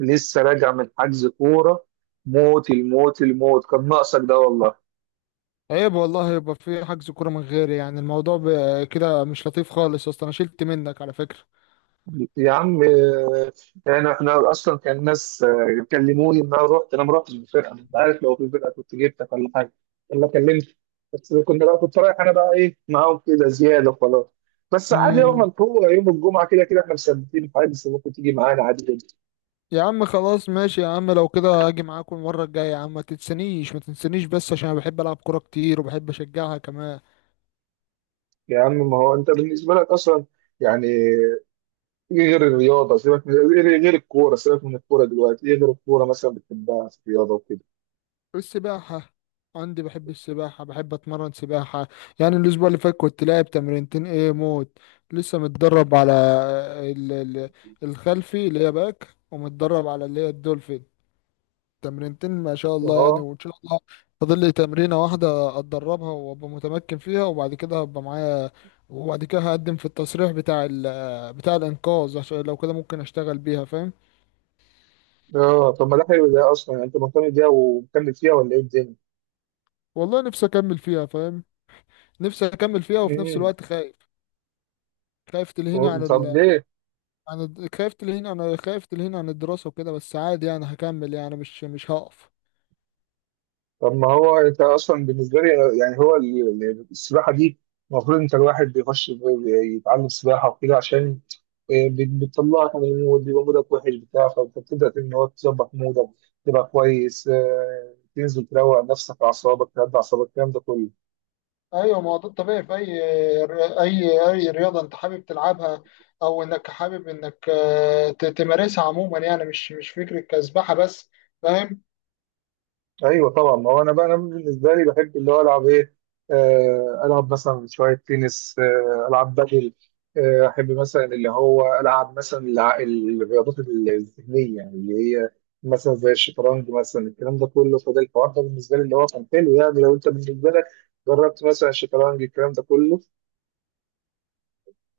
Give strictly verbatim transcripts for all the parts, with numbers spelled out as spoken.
لسه راجع من حجز كورة. موت الموت الموت كان ناقصك ده والله. عيب والله يبقى في حجز كورة من غيري، يعني الموضوع ب- كده مش لطيف خالص يا اسطى، انا شلت منك على فكرة. يا عم، آه، يعني احنا اصلا كان ناس، آه، كلموني ان انا رحت، انا ما رحتش بفرقه. انت عارف لو في فرقه كنت جبتك، ولا حاجه ولا كلمت. بس كنا بقى، كنت رايح انا بقى ايه معاهم كده زياده وخلاص. بس عادي يوم امم القوه يوم الجمعه، كده كده احنا مثبتين حاجه، بس ممكن تيجي معانا عادي جدا. يا عم خلاص ماشي يا عم، لو كده هاجي معاكم المرة الجاية، يا عم ما تنسانيش ما تنسانيش، بس عشان انا بحب العب كورة كتير وبحب اشجعها كمان. يا عم ما هو انت بالنسبه لك اصلا، يعني إيه غير الرياضة؟ سيبك من إيه غير الكورة، سيبك من الكورة دلوقتي. إيه غير الكورة مثلا بتحبها في الرياضة وكده؟ السباحة، عندي بحب السباحة، بحب اتمرن سباحة. يعني الاسبوع اللي فات كنت لاعب تمرينتين ايه موت. لسه متدرب على ال- ال- الخلفي اللي هي باك، ومتدرب على اللي هي الدولفين. تمرينتين ما شاء الله يعني، أه. وان شاء الله فاضل لي تمرينه واحده اتدربها وابقى متمكن فيها، وبعد كده هبقى معايا. وبعد كده هقدم في التصريح بتاع ال بتاع الانقاذ، عشان لو كده ممكن اشتغل بيها، فاهم. أه، طب ما ده حلو ده أصلا. يعني أنت مهتم بيها ومكمل فيها ولا إيه الدنيا؟ والله نفسي اكمل فيها فاهم. نفسي اكمل فيها، وفي نفس مم. الوقت خايف. خايف تلهيني عن طب ال... ليه؟ عن الد- خايف تلهيني عن خايف تلهيني عن الدراسه وكده، بس عادي يعني هكمل، يعني مش مش هقف. طب ما هو أنت أصلا بالنسبة لي، يعني هو ال- ال- السباحة دي، المفروض أنت الواحد بيخش بي- يتعلم سباحة وكده، عشان آه، بت- بتطلعك من المود. بيبقى مودك وحش بتاع، فأنت بتبدأ إن هو تظبط مودك، تبقى كويس، آه، تنزل تروق نفسك، أعصابك تهدى أعصابك، الكلام ده كله. ايوه، ما هو ده الطبيعي في اي اي اي رياضه انت حابب تلعبها، او انك حابب انك آه، ت- تمارسها عموما، يعني مش مش فكره كسبحه بس، فاهم. ايوه طبعا. ما هو انا بقى انا بالنسبه لي بحب اللي هو العب ايه؟ آه، العب مثلا شويه تنس، آه، العب بدل، آه، احب مثلا اللي هو العب مثلا الع- الرياضات الذهنيه، يعني اللي هي مثلا زي الشطرنج مثلا، الكلام ده كله. فده الحوار ده بالنسبه لي اللي هو كان حلو. يعني لو انت بالنسبه لك جربت مثلا الشطرنج، الكلام ده كله.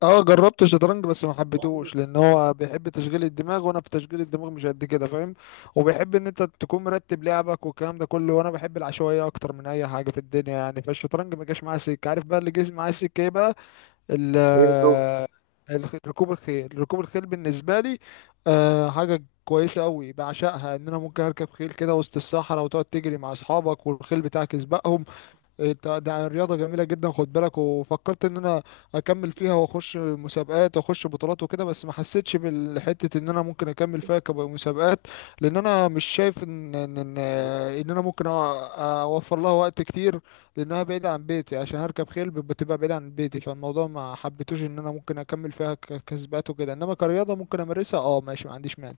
اه جربت الشطرنج، بس ما حبيتهوش لان هو بيحب تشغيل الدماغ وانا في تشغيل الدماغ مش قد كده، فاهم. وبيحب ان انت تكون مرتب لعبك والكلام ده كله، وانا بحب العشوائيه اكتر من اي حاجه في الدنيا يعني، فالشطرنج ما جاش معايا سكه. عارف بقى اللي جه معايا سكه ايه بقى؟ ال- آه، الخ- ركوب الخيل. ركوب الخيل بالنسبة لي آه، حاجة كويسة أوي بعشقها، إن أنا ممكن أركب خيل كده وسط الصحراء وتقعد تجري مع أصحابك والخيل بتاعك يسبقهم. إيه ده، ده رياضة جميلة جدا، خد بالك. وفكرت ان انا اكمل فيها واخش مسابقات واخش بطولات وكده، بس ما حسيتش بالحتة ان انا ممكن اكمل فيها كمسابقات، لان انا مش شايف ان ان ان, إن انا ممكن أ- اوفر لها وقت كتير، لانها بعيدة عن بيتي. عشان هركب خيل بت- بتبقى بعيدة عن بيتي، فالموضوع ما حبيتوش ان انا ممكن اكمل فيها ك- كسبات وكده، انما كرياضة ممكن امارسها، اه ماشي، ما عنديش مانع.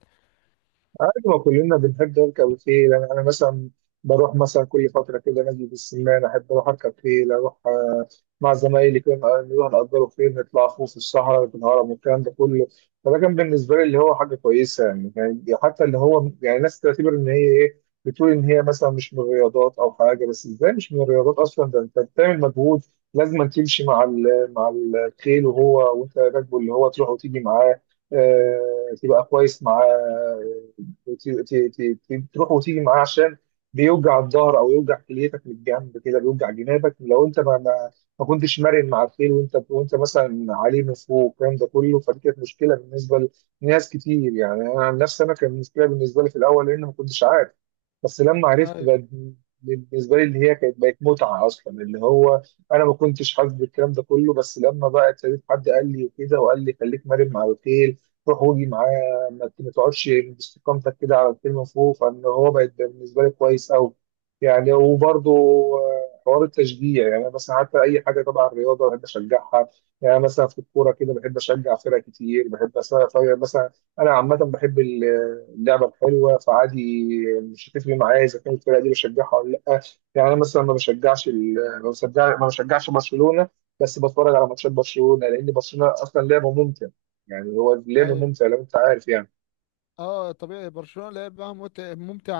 عادي، ما كلنا بنحب نركب الخيل. انا أنا مثلا بروح مثلا كل فتره كده نادي بالسمان، احب اروح اركب خيل. اروح آه، مع زمايلي كده، نق- نروح نأجروا خيل، نطلع خوف في الصحراء في الهرم والكلام ده كله. فده كان بالنسبه لي اللي هو حاجه كويسه. يعني يعني حتى اللي هو يعني ناس تعتبر ان هي ايه، بتقول ان هي مثلا مش من الرياضات او حاجه. بس ازاي مش من الرياضات اصلا؟ ده انت بتعمل مجهود، لازم أن تمشي مع ال- مع الخيل، وهو وانت راكبه اللي هو تروح وتيجي معاه، آه، تبقى كويس معاه، وت- ت- ت- ت- تروح وتيجي معاه، عشان بيوجع الظهر او يوجع كليتك من الجنب كده، بيوجع جنابك لو انت ما ما, ما كنتش مرن مع الخيل، وانت وانت مثلا عليه من فوق والكلام ده كله. فدي كانت مشكله بالنسبه لناس كتير. يعني انا عن نفسي انا كان مشكله بالنسبه لي في الاول لان ما كنتش عارف. بس لما عرفت ايوه، بقى، بالنسبه لي اللي هي كانت بقت متعه اصلا. اللي هو انا ما كنتش حاسس بالكلام ده كله، بس لما بقى ابتديت حد قال لي وكده وقال لي خليك مرن مع الخيل، روح واجي معاه، ما ما تقعدش باستقامتك كده على الكلمه فوق، فان هو بقت بالنسبه لي كويس قوي. يعني وبرضه آه، حوار التشجيع، يعني أنا مثلا حتى اي حاجه تبع الرياضه بحب اشجعها. يعني مثلا في الكوره كده بحب اشجع فرق كتير، بحب أس- فرق- مثلا انا عامه بحب ال- اللعبه الحلوه فعادي. مش هتفرق معايا اذا كانت الفرقه دي بشجعها ولا لا. يعني انا مثلا ما بشجعش ال- ما بشجع- ما بشجعش برشلونه، بس بتفرج على ماتشات برشلونه لان برشلونه اصلا لعبه ممتع. يعني هو لعبه ايوه، ممتع لو انت عارف يعني. اه طبيعي برشلونة لعبها مت- ممتع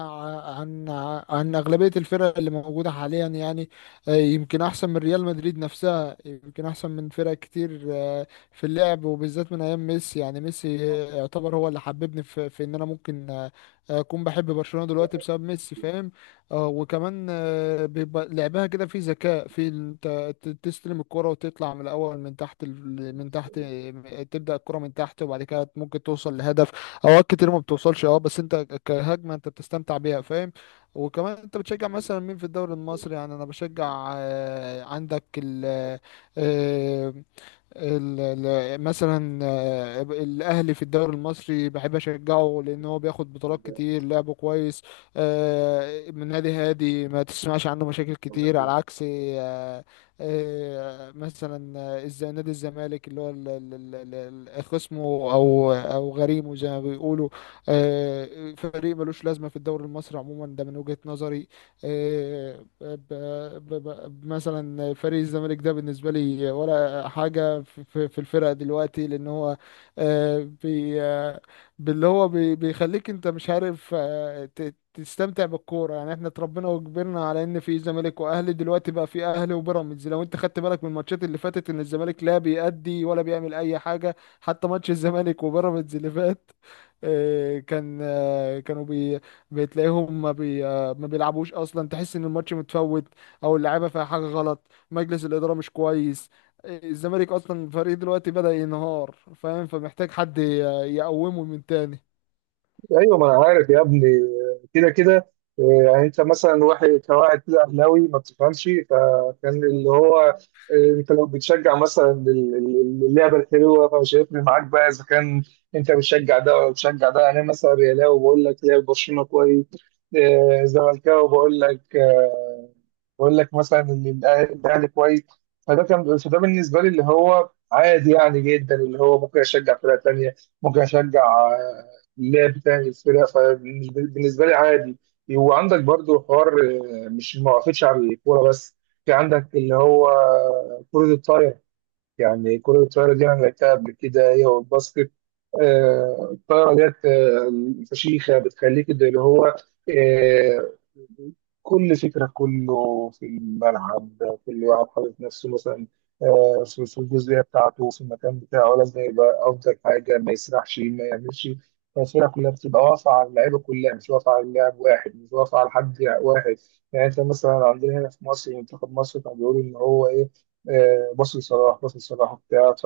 عن عن أغلبية الفرق اللي موجودة حاليا، يعني آه، يمكن أحسن من ريال مدريد نفسها، يمكن أحسن من فرق كتير آه، في اللعب، وبالذات من أيام ميسي. يعني ميسي آه، يعتبر هو اللي حببني في, في إن أنا ممكن آه، أكون بحب برشلونة دلوقتي بسبب ميسي، فاهم. آه، وكمان آه، بيبقى لعبها كده في ذكاء، في أنت ت- تستلم الكرة وتطلع من الأول من تحت ال- من تحت، آه، تبدأ الكرة من تحت وبعد كده ممكن توصل لهدف. اوقات كتير ما بتوصلش اه، بس انت كهجمه انت بتستمتع بيها، فاهم. وكمان انت بتشجع مثلا مين في الدوري المصري؟ يعني انا بشجع آه، عندك ال آه، ال- ال- مثلا آه، الاهلي في الدوري المصري بحب اشجعه، لان هو بياخد بطولات كتير، لعبه كويس آه، من نادي هادي ما تسمعش عنه مشاكل كتير، على عكس آه، آه، مثلا آه، الز- نادي الزمالك اللي هو ال- ال- ال- ال- خصمه او او غريمه زي ما بيقولوا. آه، فريق ملوش لازمه في الدوري المصري عموما، ده من وجهة نظري. آه، ب- ب- ب- مثلا فريق الزمالك ده بالنسبه لي ولا حاجة في في- في الفرقة دلوقتي، لأن هو آه، بي آه، باللي هو بي- بيخليك أنت مش عارف آه، ت- تستمتع بالكورة. يعني احنا اتربينا وكبرنا على ان في زمالك واهلي، دلوقتي بقى في اهلي وبيراميدز. لو انت خدت بالك من الماتشات اللي فاتت، ان الزمالك لا بيأدي ولا بيعمل اي حاجة. حتى ماتش الزمالك وبيراميدز اللي فات آه، كان آه، كانوا بي بتلاقيهم ما بي آه، ما بيلعبوش اصلا، تحس ان الماتش متفوت، او اللعيبه فيها حاجه غلط، مجلس الاداره مش كويس، الزمالك اصلا فريق دلوقتي بدأ ينهار، فاهم. فمحتاج حد ي- يقومه من تاني. ايوه ما انا عارف يا ابني، كده كده. آه، يعني انت مثلا واحد كواحد كده اهلاوي ما بتفهمش، فكان اللي هو آه، انت لو بتشجع مثلا ال- ال- اللعبه الحلوه، فمش هيفرق معاك بقى اذا كان انت بتشجع ده ولا بتشجع ده. يعني انا مثلا ريالاوي بقول لك لعب برشلونه كويس، آه، زملكاوي بقول لك بقول لك مثلا اللي الأه- الاهلي كويس. فده كان، فده بالنسبه لي اللي هو عادي يعني جدا. اللي هو ممكن اشجع فرقه تانيه، ممكن اشجع آه، اللاعب بتاع الفرقه، فبالنسبه لي عادي. وعندك برضو حوار، آه، مش ما وقفتش على الكوره بس، في عندك اللي هو كره الطايره. يعني كرة الطايرة دي أنا لعبتها قبل كده هي والباسكت. آه، الطايرة ديت آه، فشيخة، بتخليك ده اللي هو آه، كل فكرة كله في الملعب. كل واحد حاطط نفسه مثلا آه، في في الجزئية بتاعته في المكان بتاعه، لازم يبقى أفضل حاجة، ما يسرحش ما يعملش. الفرقة كلها بتبقى واقفة على اللعيبة كلها، مش واقفة على لاعب واحد، مش واقفة على حد واحد. يعني أنت مثلا عندنا هنا في مصر منتخب مصر كان بيقول إن هو إيه، آه، باص لصلاح، باص لصلاح وبتاع، ف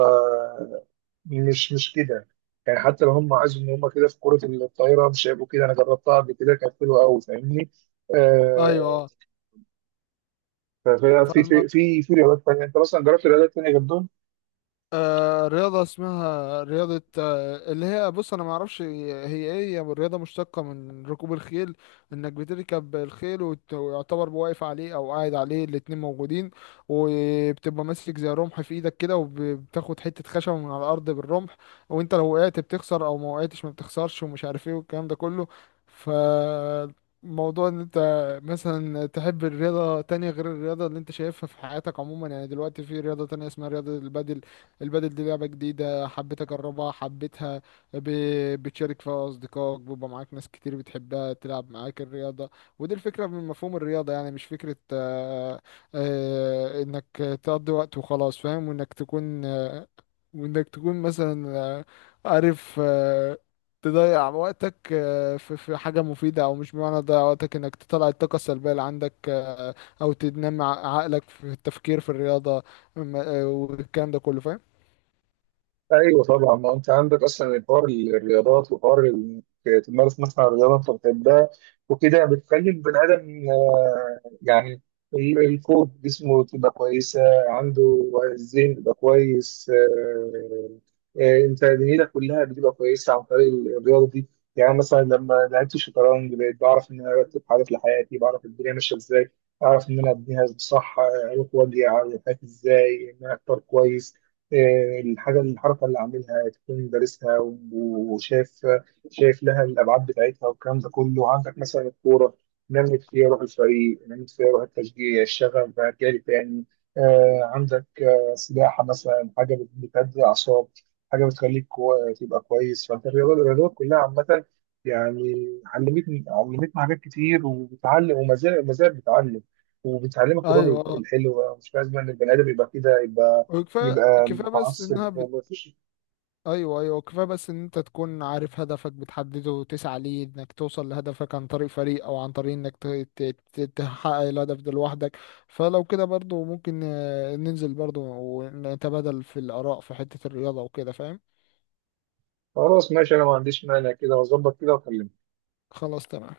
مش مش كده. يعني حتى لو هم عايزوا ان هم كده في كرة الطايرة مش هيبقوا كده. انا جربتها قبل كده كانت حلوة قوي فاهمني؟ آه، ايوه، ف- ف- في فالم- في في في رياضات تانية. انت مثلا جربت رياضات تانية جنبهم؟ آه رياضة اسمها رياضة، آه اللي هي بص أنا معرفش هي هي إيه. هي رياضة مشتقة من ركوب الخيل، إنك بتركب الخيل وت- ويعتبر واقف عليه أو قاعد عليه، الاتنين موجودين، وبتبقى ماسك زي رمح في إيدك كده، وبتاخد حتة خشب من على الأرض بالرمح، وأنت لو وقعت بتخسر، أو ما وقعتش ما بتخسرش، ومش عارف إيه والكلام ده كله. ف موضوع ان انت مثلا تحب الرياضة تانية غير الرياضة اللي انت شايفها في حياتك عموما، يعني دلوقتي في رياضة تانية اسمها رياضة البادل. البادل دي لعبة جديدة حبيت أجربها، حبيتها. ب... بتشارك فيها أصدقائك، بيبقى معاك ناس كتير بتحبها تلعب معاك الرياضة. ودي الفكرة من مفهوم الرياضة، يعني مش فكرة آه، آه، إنك تقضي وقت وخلاص، فاهم. وإنك تكون آه، وإنك تكون مثلا آه، عارف آه، تضيع وقتك آه، في في حاجة مفيدة. أو مش بمعنى تضيع وقتك، إنك تطلع الطاقة السلبية اللي عندك آه، أو تنمي ع- عقلك في التفكير في الرياضة م- آه، والكلام ده كله، فاهم. ايوه طبعا. ما انت عندك اصلا الحوار الرياضات، وحوار انك تمارس مثلا رياضه انت بتحبها، وكده بتخلي البني ادم آه، يعني ال- القوة جسمه تبقى كويسه، عنده الذهن بيبقى كويس. آه، آه، انت دنيتك كلها بتبقى كويسه عن طريق الرياضه دي. يعني مثلا لما لعبت الشطرنج بقيت بعرف ان انا ارتب حاجات لحياتي، بعرف الدنيا ماشيه ازاي، اعرف ان انا ابنيها صح، اروح واجي على حياتي ازاي ان انا اختار كويس. آه، الحاجة الحركة اللي عاملها تكون دارسها، و- وشاف شايف لها الأبعاد بتاعتها والكلام ده كله. عندك مثلا الكورة، نمت فيها روح الفريق، نمت فيها روح التشجيع، الشغف بقى جالي تاني. آه، عندك آه، سباحة مثلا، حاجة بت- بتهدي الأعصاب، حاجة بتخليك كو- تبقى كويس. فأنت الرياضة- الرياضات كلها عامة يعني علمتني علمتني حاجات كتير، وبتعلم. وما زال ما زال بتعلم، وبتعلمك الروح ايوه اه، الحلوة. مش لازم إن البني آدم يبقى كده، يبقى وكفايه يبقى كفايه بس متعصب. انها هو بت... مفيش. ايوه ايوه، كفايه بس ان انت تكون عارف هدفك، بتحدده وتسعى ليه انك توصل لهدفك عن طريق فريق، او عن طريق انك ت... ت... ت... تحقق الهدف ده لوحدك. فلو كده برضو ممكن آه، ننزل برضو ونتبادل في الاراء في حته الرياضه وكده، فاهم. خلاص ماشي، انا ما عنديش مانع كده، هظبط كده واكلمك. خلاص تمام.